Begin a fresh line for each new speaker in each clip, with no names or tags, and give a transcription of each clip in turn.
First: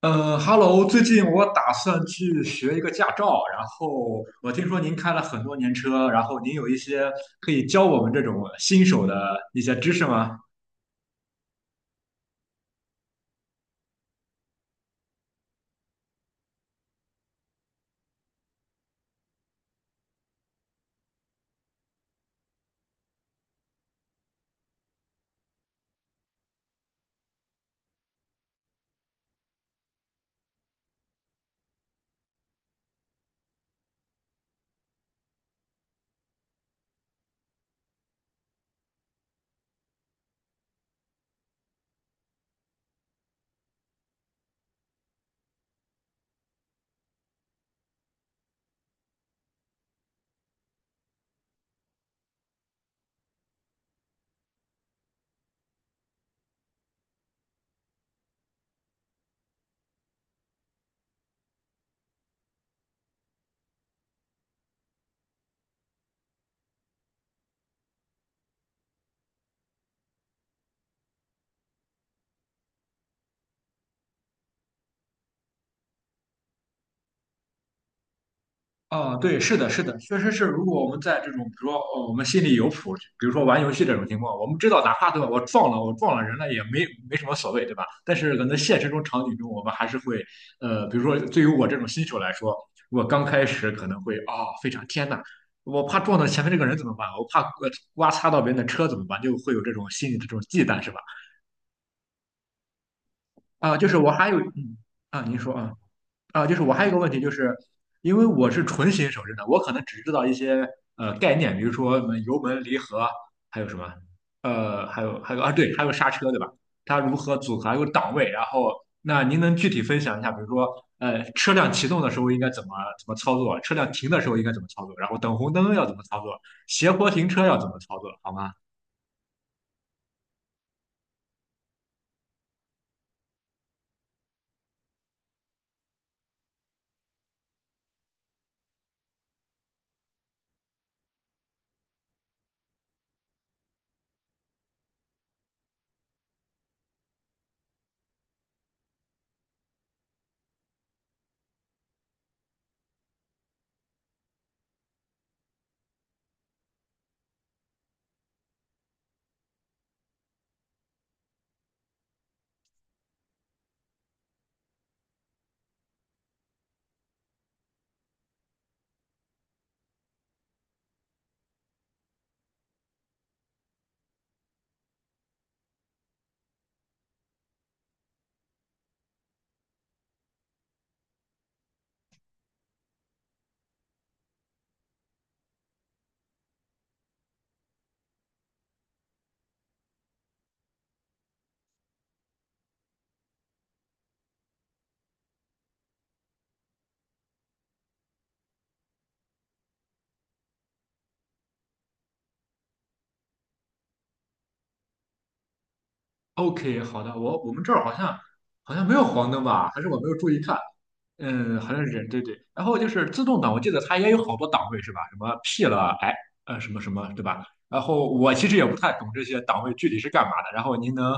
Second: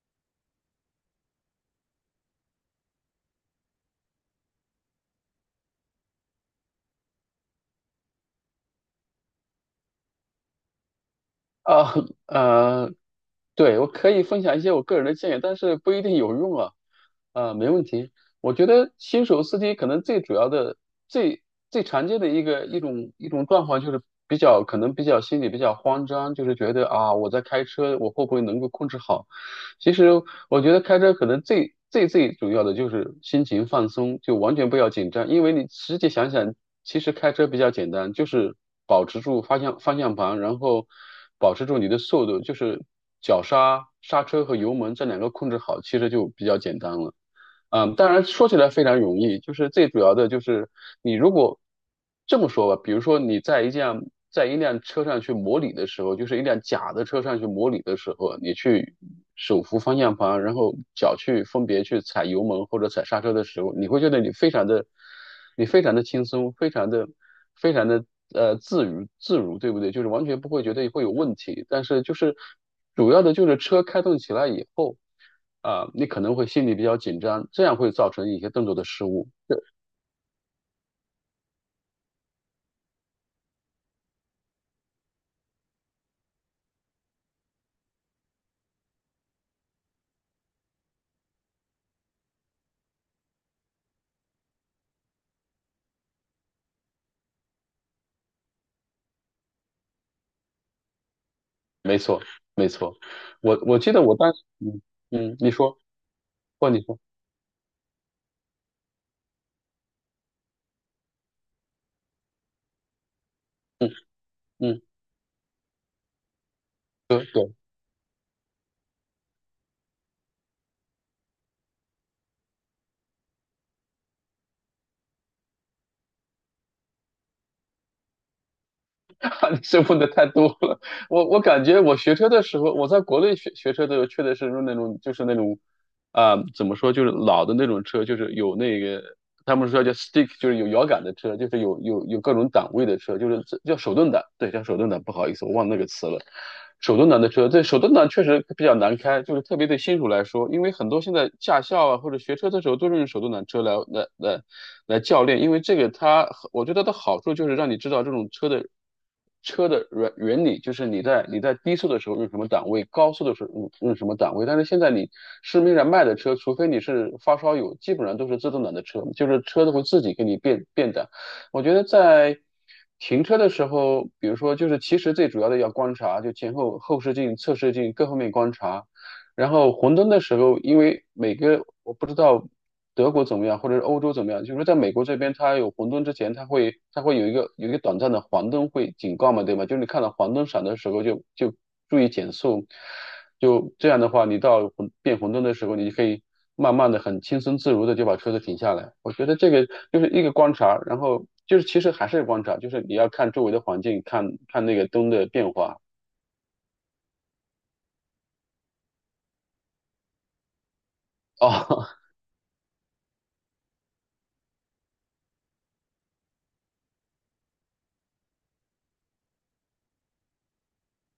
Hello，最近我打算去学一个驾照，然后我听说您开了很多年车，然后您有一些可以教我们这种新手的一些知识吗？
啊，呃，对，我可以分享一些我个人的建议，但是不一定有用啊。啊，没问题。我觉得新手司机可能最主要的、最最常见的一种状况就是比较可能比较心里比较慌张，就是觉得啊，我在开车，我会不会能够控制好？其实我觉得开车可能最主要的就是心情放松，就完全不要紧张。因为你实际想想，其实开车比较简单，就是保持住方向盘，然后保持住你的速度，就是脚刹、刹车和油门这两个控制好，其实就比较简单了。当然说起来非常容易，就是最主要的就是你如果这么说吧，比如说你在一辆车上去模拟的时候，就是一辆假的车上去模拟的时候，你去手扶方向盘，然后脚去分别去踩油门或者踩刹车的时候，你会觉得你非常的轻松，非常的自如，对不对？就是完全不会觉得会有问题，但是就是。主要的就是车开动起来以后，你可能会心里比较紧张，这样会造成一些动作的失
哦，
误。
对，是的，是的，确实是。如果我们在这种，比如说，我们心里有谱，比如说玩游戏这种情况，我们知道，哪怕对吧，我撞了，我撞了人了，也没什么所谓，对吧？但是可能现实中场景中，我们还是会，比如说，对于我这种新手来说，我刚开始可能会非常天呐，我怕撞到前面这个人怎么办？我怕刮擦到别人的车怎么办？就会有这种心理的这种忌惮，是吧？
没错，没错。我我
就
记
是
得
我
我
还
当
有，
时，
嗯，
嗯
啊，
嗯，
您
你
说啊。
说，
啊，就是
或
我
你
还有一个
说，
问题，就是因为我是纯新手，真的，我可能只知道一些概念，比如说什么油门、离合，还有什么，
嗯嗯，
呃，还有啊，对，还有刹车，对吧？它如
对
何
对。
组合，还有档位，然后那您能具体分享一下，比如说车辆启动的时候应该怎么操作，车辆停的时候应该怎么操作，然后等红灯要怎么操作，斜坡停车要怎么操作，好吗
这问的太多了。我感觉我学车的时候，我在国内学车的时候，确实是那种怎么说，就是老的那种车，就是有那个他们说叫 stick,就是有摇杆的车，就是有各种档位的车，就是叫手动挡，对，叫手动挡。不好意思，我忘那个词了。手动挡的车，对，手动挡确实比较难开，就是特别对新手来说。因为很多现在驾校啊或者学车的时候都是用手动挡车来教练，因为这个它，我觉得它的好处就是让你知道这种车的原理。就是你在低速的时候用什么档位，高速的时候用什么档位。但是现在你市面上卖的车，除非你是发烧友，基本上都是自动挡的车，就是车子会自己给你变档。我觉得在停车的时候，比如说就是其实最主要的要观察，就前后后视镜、侧视镜各方面观察。然后红灯的时候，因为每个我不知道德国怎么样，或者是欧洲怎么样，就是说在美国这边，它有红灯之前，它会有一个短暂的黄灯会警告嘛，对吗？就是你看到黄灯闪的时候就注意减速。就这样的话，你到红灯的时候，你就可以慢慢的、很轻松自如的就把车子停下来。我觉得这个就是一个观察，然后就是其实还是观察，就是你要看周围的环境，看看那个灯的变化。
？OK，好的，我们这儿好像没有黄灯吧？还是我没有注意看？嗯，好像
哦
是对对。然后就是自动挡，我记得它也有好多档位是吧？什么 P 了，哎，什么什么，对吧？然后我其实也不太懂这些档位具体是干嘛的。然后您能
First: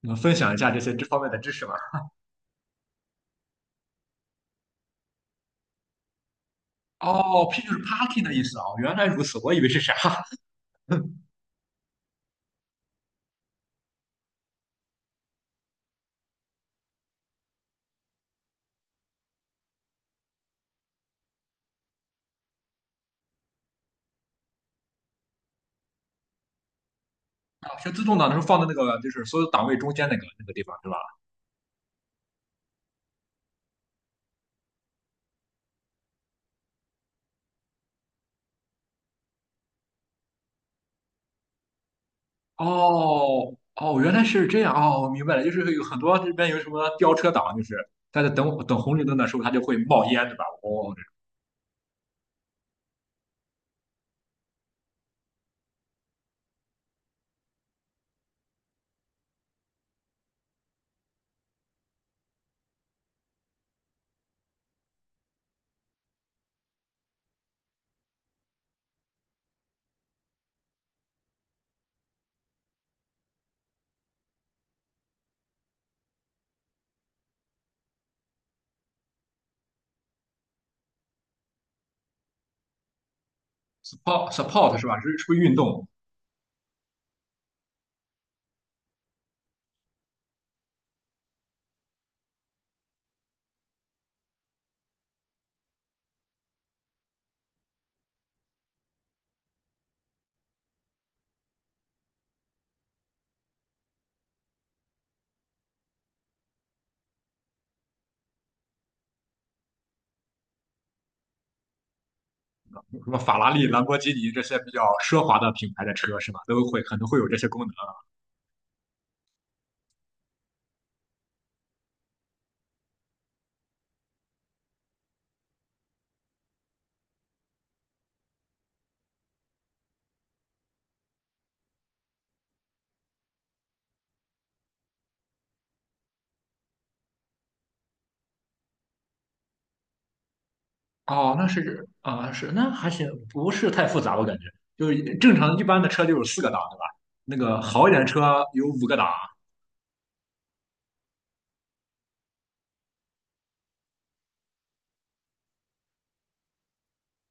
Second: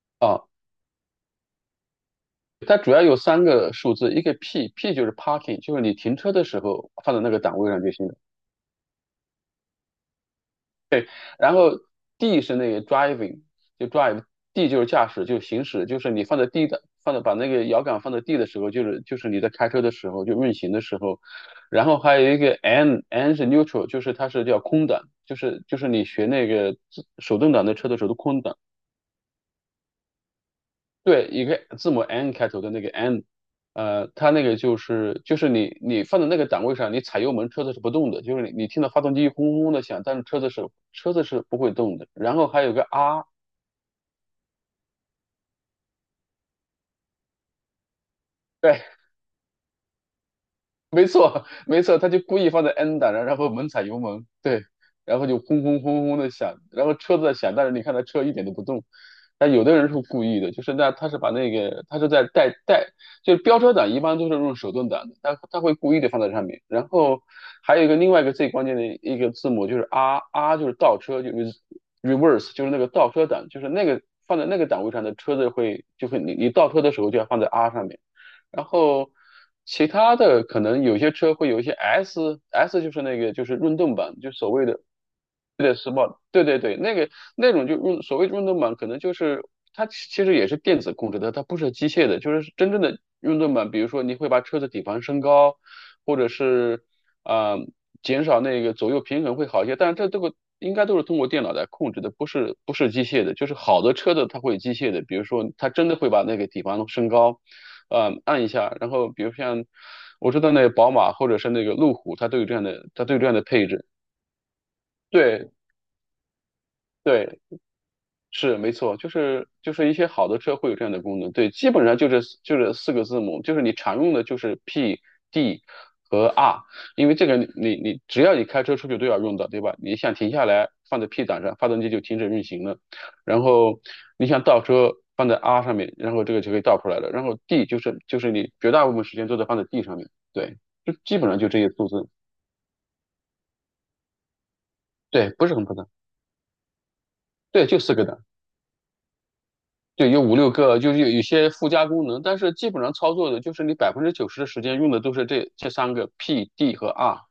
能 分
哦，
享一下这些这方面的知识吗？
它主要有三个数字，一个 P，P 就是 parking,就是你停车的时候放在那个
哦
档
，P 就
位
是
上就行了。
parking 的意思啊，原来如此，我以为是啥？
对，然后 D 是那个 driving,就 drive，D 就是驾驶，就行驶。就是你放在 D 的，放在把那个摇杆放在 D 的时候，就是你在开车的时候，就运行的时候。然后还有一个 N，N 是 neutral,就是它是叫空挡，就是你学那个手动挡的
啊，
车
是
的
自
时候的
动挡的时
空
候
挡。
放在那个就是所有档位中间那个地方对吧？
对，一个字母 N 开头的那个 N,它那个就是你你放在那个档位上，你踩油门车子是不动的，就是你听到发动机轰轰的响，但是车子是不会动的。然后还有个 R,
哦哦，原来是这样哦，我明白了，就是有很多这边有什么飙车党，就是他在等
对
红绿灯的时候，它就会冒烟，对吧？哦，
没错，没错，他就故意放在 N 档，然后猛踩油门，对，然后就轰轰轰轰的响，然后车子在响，但是你看他车一点都不动。但有的人是故意的，就是那他是把那个他是在带，就是飙车档一般都是用手动挡的，他会故意的放在上面。然后还有一个另外一个最关键的一个字母就是 R，R 就是倒车，就是 reverse,就是那个倒车档，就是那个放在那个档位上的车子就会你倒车的时候就要放在 R 上面。然后其他的可能有些车会有一些 S，S 就是那个就是运动版，就
support
所谓
support
的
是吧？是不是运
对的，r
动？
t 对对对，那种就所谓运动版，可能就是它其实也是电子控制的，它不是机械的，就是真正的运动版。比如说你会把车子底盘升高，或者是啊、呃减少那个左右平衡会好一些，但是这个应该都是通过电脑来控制的，不是不是机械的。就是好的车子它会机械的，比如说它真的会把那个底盘升高，按一下。然后比如像我知道那个宝马或者是那个路虎，它都有这样的，它
什
都
么
有这样
法
的
拉利、
配
兰
置。
博基尼这些比较奢华的
对
品牌的车是吧？都会可能会有这
对，
些功能。
是没错，就是一些好的车会有这样的功能。对，基本上就是四个字母，就是你常用的就是 P、D 和 R,因为这个你只要你开车出去都要用到，对吧？你想停下来放在 P 档上，发动机就停止运行了。然后你想倒车放在 R 上面，然后这个就可以倒出来了。然后 D 就是你绝大部分时间都在放在 D 上面，对，就基本
哦，
上
那
就这些
是
数字。
是那还行，不是太复杂，我感觉就是
对，
正
不是
常一
很复
般
杂，
的车就有四个档，对吧？那个
对，就
好一
四
点
个
的
档。
车有五个档。
对，有五六个，就是有些附加功能。但是基本上操作的就是你90%的时间用的都是这三个 P、D 和 R。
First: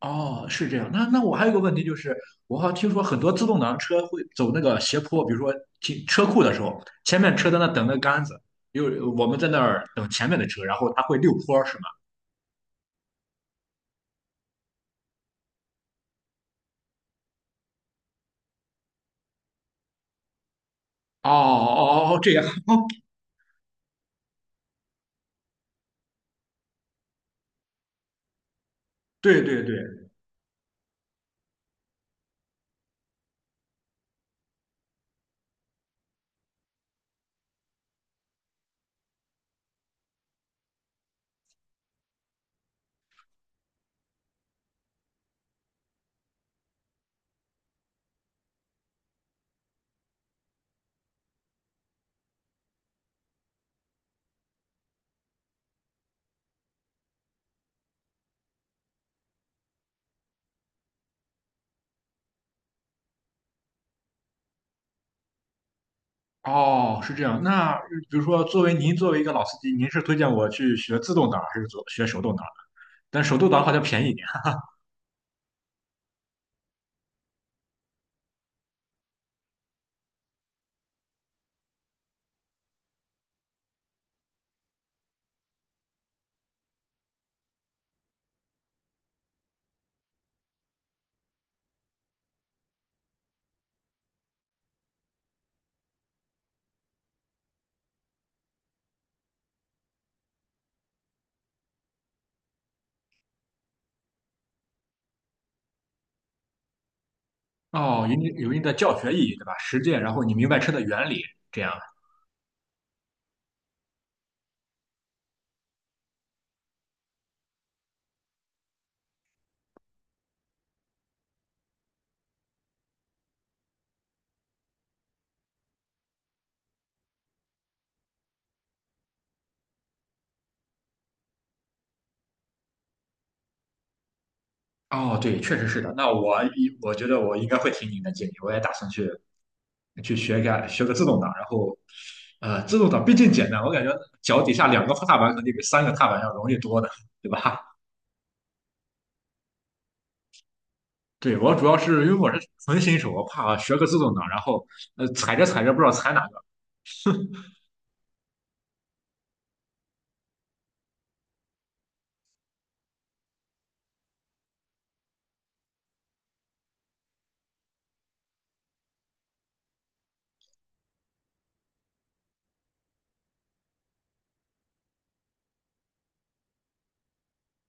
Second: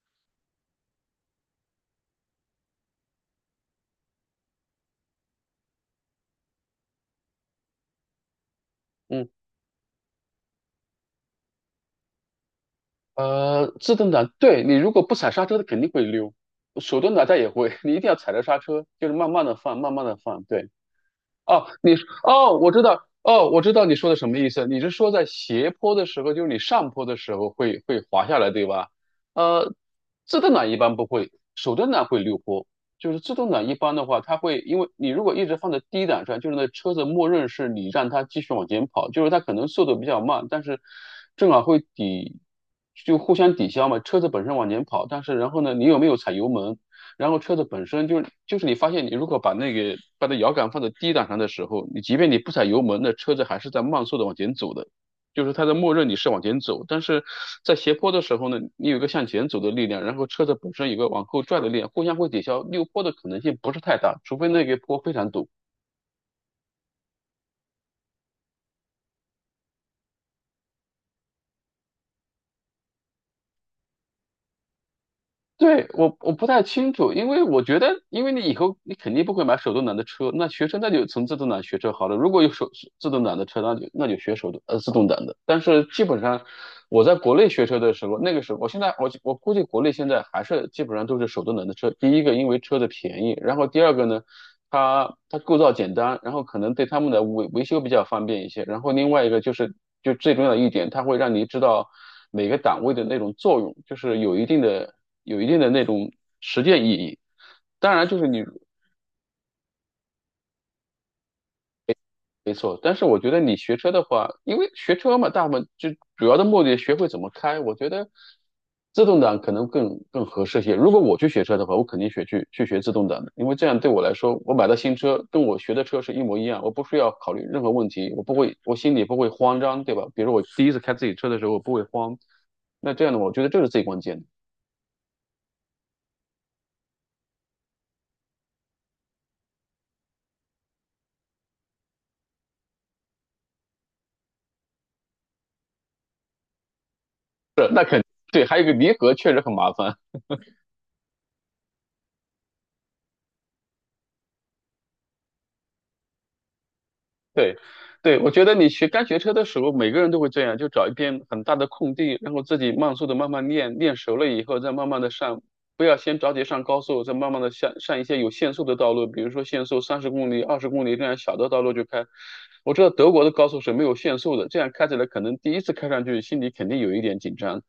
哦，是这样。那我还有一个问题就是，我好像听说很多自动挡车会走那个斜坡，比如说停车库的时候，前面车在那等那杆子，因为我
嗯，
们在那儿等前面的车，然后它会溜坡，是吗？
自动挡，对你如果不踩刹车，它肯定会溜；手动挡它也会，你一定要踩着刹车，就是慢慢的放，慢慢的放。对。
哦
哦，你说
哦哦，这样，
哦，我知
哦，
道，哦，我知道你说的什么意思。你是说在斜坡的时候，就是你上坡的时候会滑下来，对吧？
对对
呃，
对，
自动挡一般不会，手动挡会溜坡。就是自动挡一般的话，它会因为你如果一直放在低档上，就是那车子默认是你让它继续往前跑，就是它可能速度比较慢，但是正好会抵，就互相抵消嘛。车子本身往前跑，但是然后呢，你有没有踩油门？然后车子本身就是你发现你如果把那摇杆放在低档上的时候，你即便你不踩油门，那车子还是在慢速的往前走的，就是它的默认你是往前走。但是在斜坡的时候呢，你有一个向前走的力量，然后车子本身有个往后拽的力量，互相会抵消，溜坡的可能性不是太大，除非那个坡非常陡。
哦，是这样。那比如说，作为您作为一个老司机，您是推荐我去学自动挡还是学手动挡？但手动挡好像便宜一点。
对，我不太清楚，因为我觉得，因为你以后你肯定不会买手动挡的车，那学车那就从自动挡学车好了。如果有自动挡的车，那就学自动挡的。但是基本上我在国内学车的时候，那个时候，我估计国内现在还是基本上都是手动挡的车。第一个，因为车的便宜，然后第二个呢，它构造简单，然后可能对他们的维修比较方便一些。然后另外一个就是，就最重要的一点，它会让你知道每个档位的那种作用，就是有一定的。有一定的那种实践意义。当
哦，
然，
有一
就是
定
你。
有一定的教学意义，对吧？实践，然后你明白车的原理，这样。
没错，但是我觉得你学车的话，因为学车嘛，大部分就主要的目的学会怎么开。我觉得自动挡可能更合适些。如果我去学车的话，我肯定去学自动挡的，因为这样对我来说，我买到新车跟我学的车是一模一样，我不需要考虑任何问题，我不会，我心里不会慌张，对吧？比如我第一次开自己车的时候，我不会慌。那这样的话，我觉得这是最关键的。
哦，对，确实是的。那我觉得我应该会听您的建议，我也打算去学个自动挡，然后自动挡毕竟简单，我感觉脚底下两个踏板肯定比三个踏板要容易多的，对吧？
是，对，还有一个离合确实很麻烦。
对，我主要是因为我是纯新手，我怕学个自动挡，然后踩着踩着不知道踩哪个。
对，对，我觉得你刚学车的时候，每个人都会这样，就找一片很大的空地，然后自己慢速的慢慢练，练熟了以后再慢慢的上，不要先着急上高速，再慢慢的上一些有限速的道路，比如说限速30公里、20公里这样小的道路就开。我知道德国的高速是没有限速的，这样开起来可能第一次开上去心里肯定有一点紧张。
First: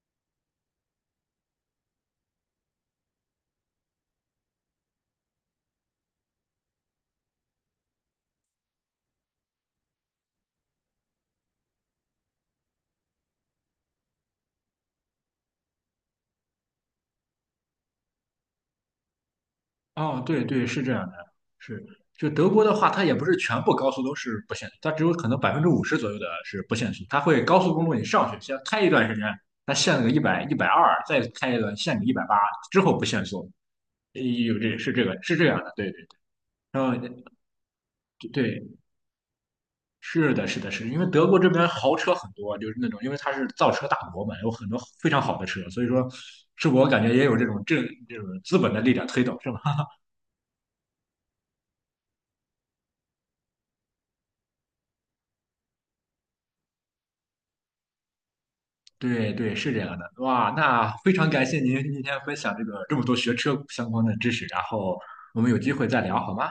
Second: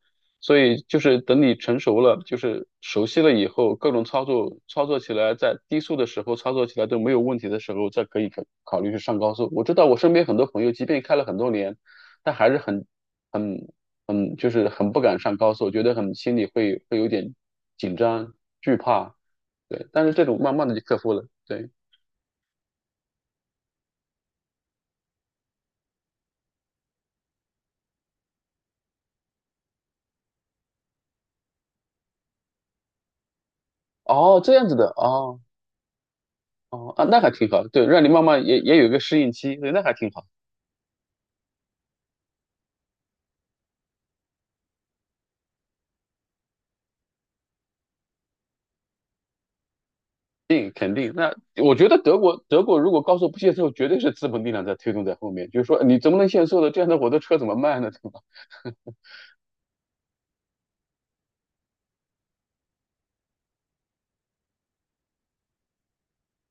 所以就是等你成熟了，就是熟悉了以后，各种操作操作起来，在低速的时候操作起来都没有问题的时候，再可以考虑去上高速。我知道我身边很多朋友，即便开了很多年，但还是很很很就是很不敢上高速，觉得很心里会有点紧张惧怕。对，但是
哦，
这种
对
慢
对，
慢的就
是这
克
样的，
服了。对，
是就德国的话，它也不是全部高速都是不限速，它只有可能50%左右的是不限速，它会高速公路你上去先开一段时间，它限个一百一百二，120再开一段限你180，之后不限速。
哦，这
有
样子
这
的，
是这个是
哦
这样的，对对，然
哦
后
啊，那还挺好。对，让你慢慢也
对，
也有一个适应期，对，那还挺好。
是的，是的，是的因为德国这边豪车很多，就是那种，因为它是造车大国嘛，有很多非常好的车，所以说，是我感觉也有这种资本的力量推动，是吧？
肯定，那我觉得德国如果高速不限速，绝对是资本力量在推动在后面，就是说你怎么能限速呢？这样的我的车怎么卖呢？对吧？
对对，是这样的。哇，那非常感谢您今天分享这个这么多学车相关的知识，然后我们有机会再聊好吗？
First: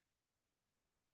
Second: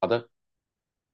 好的，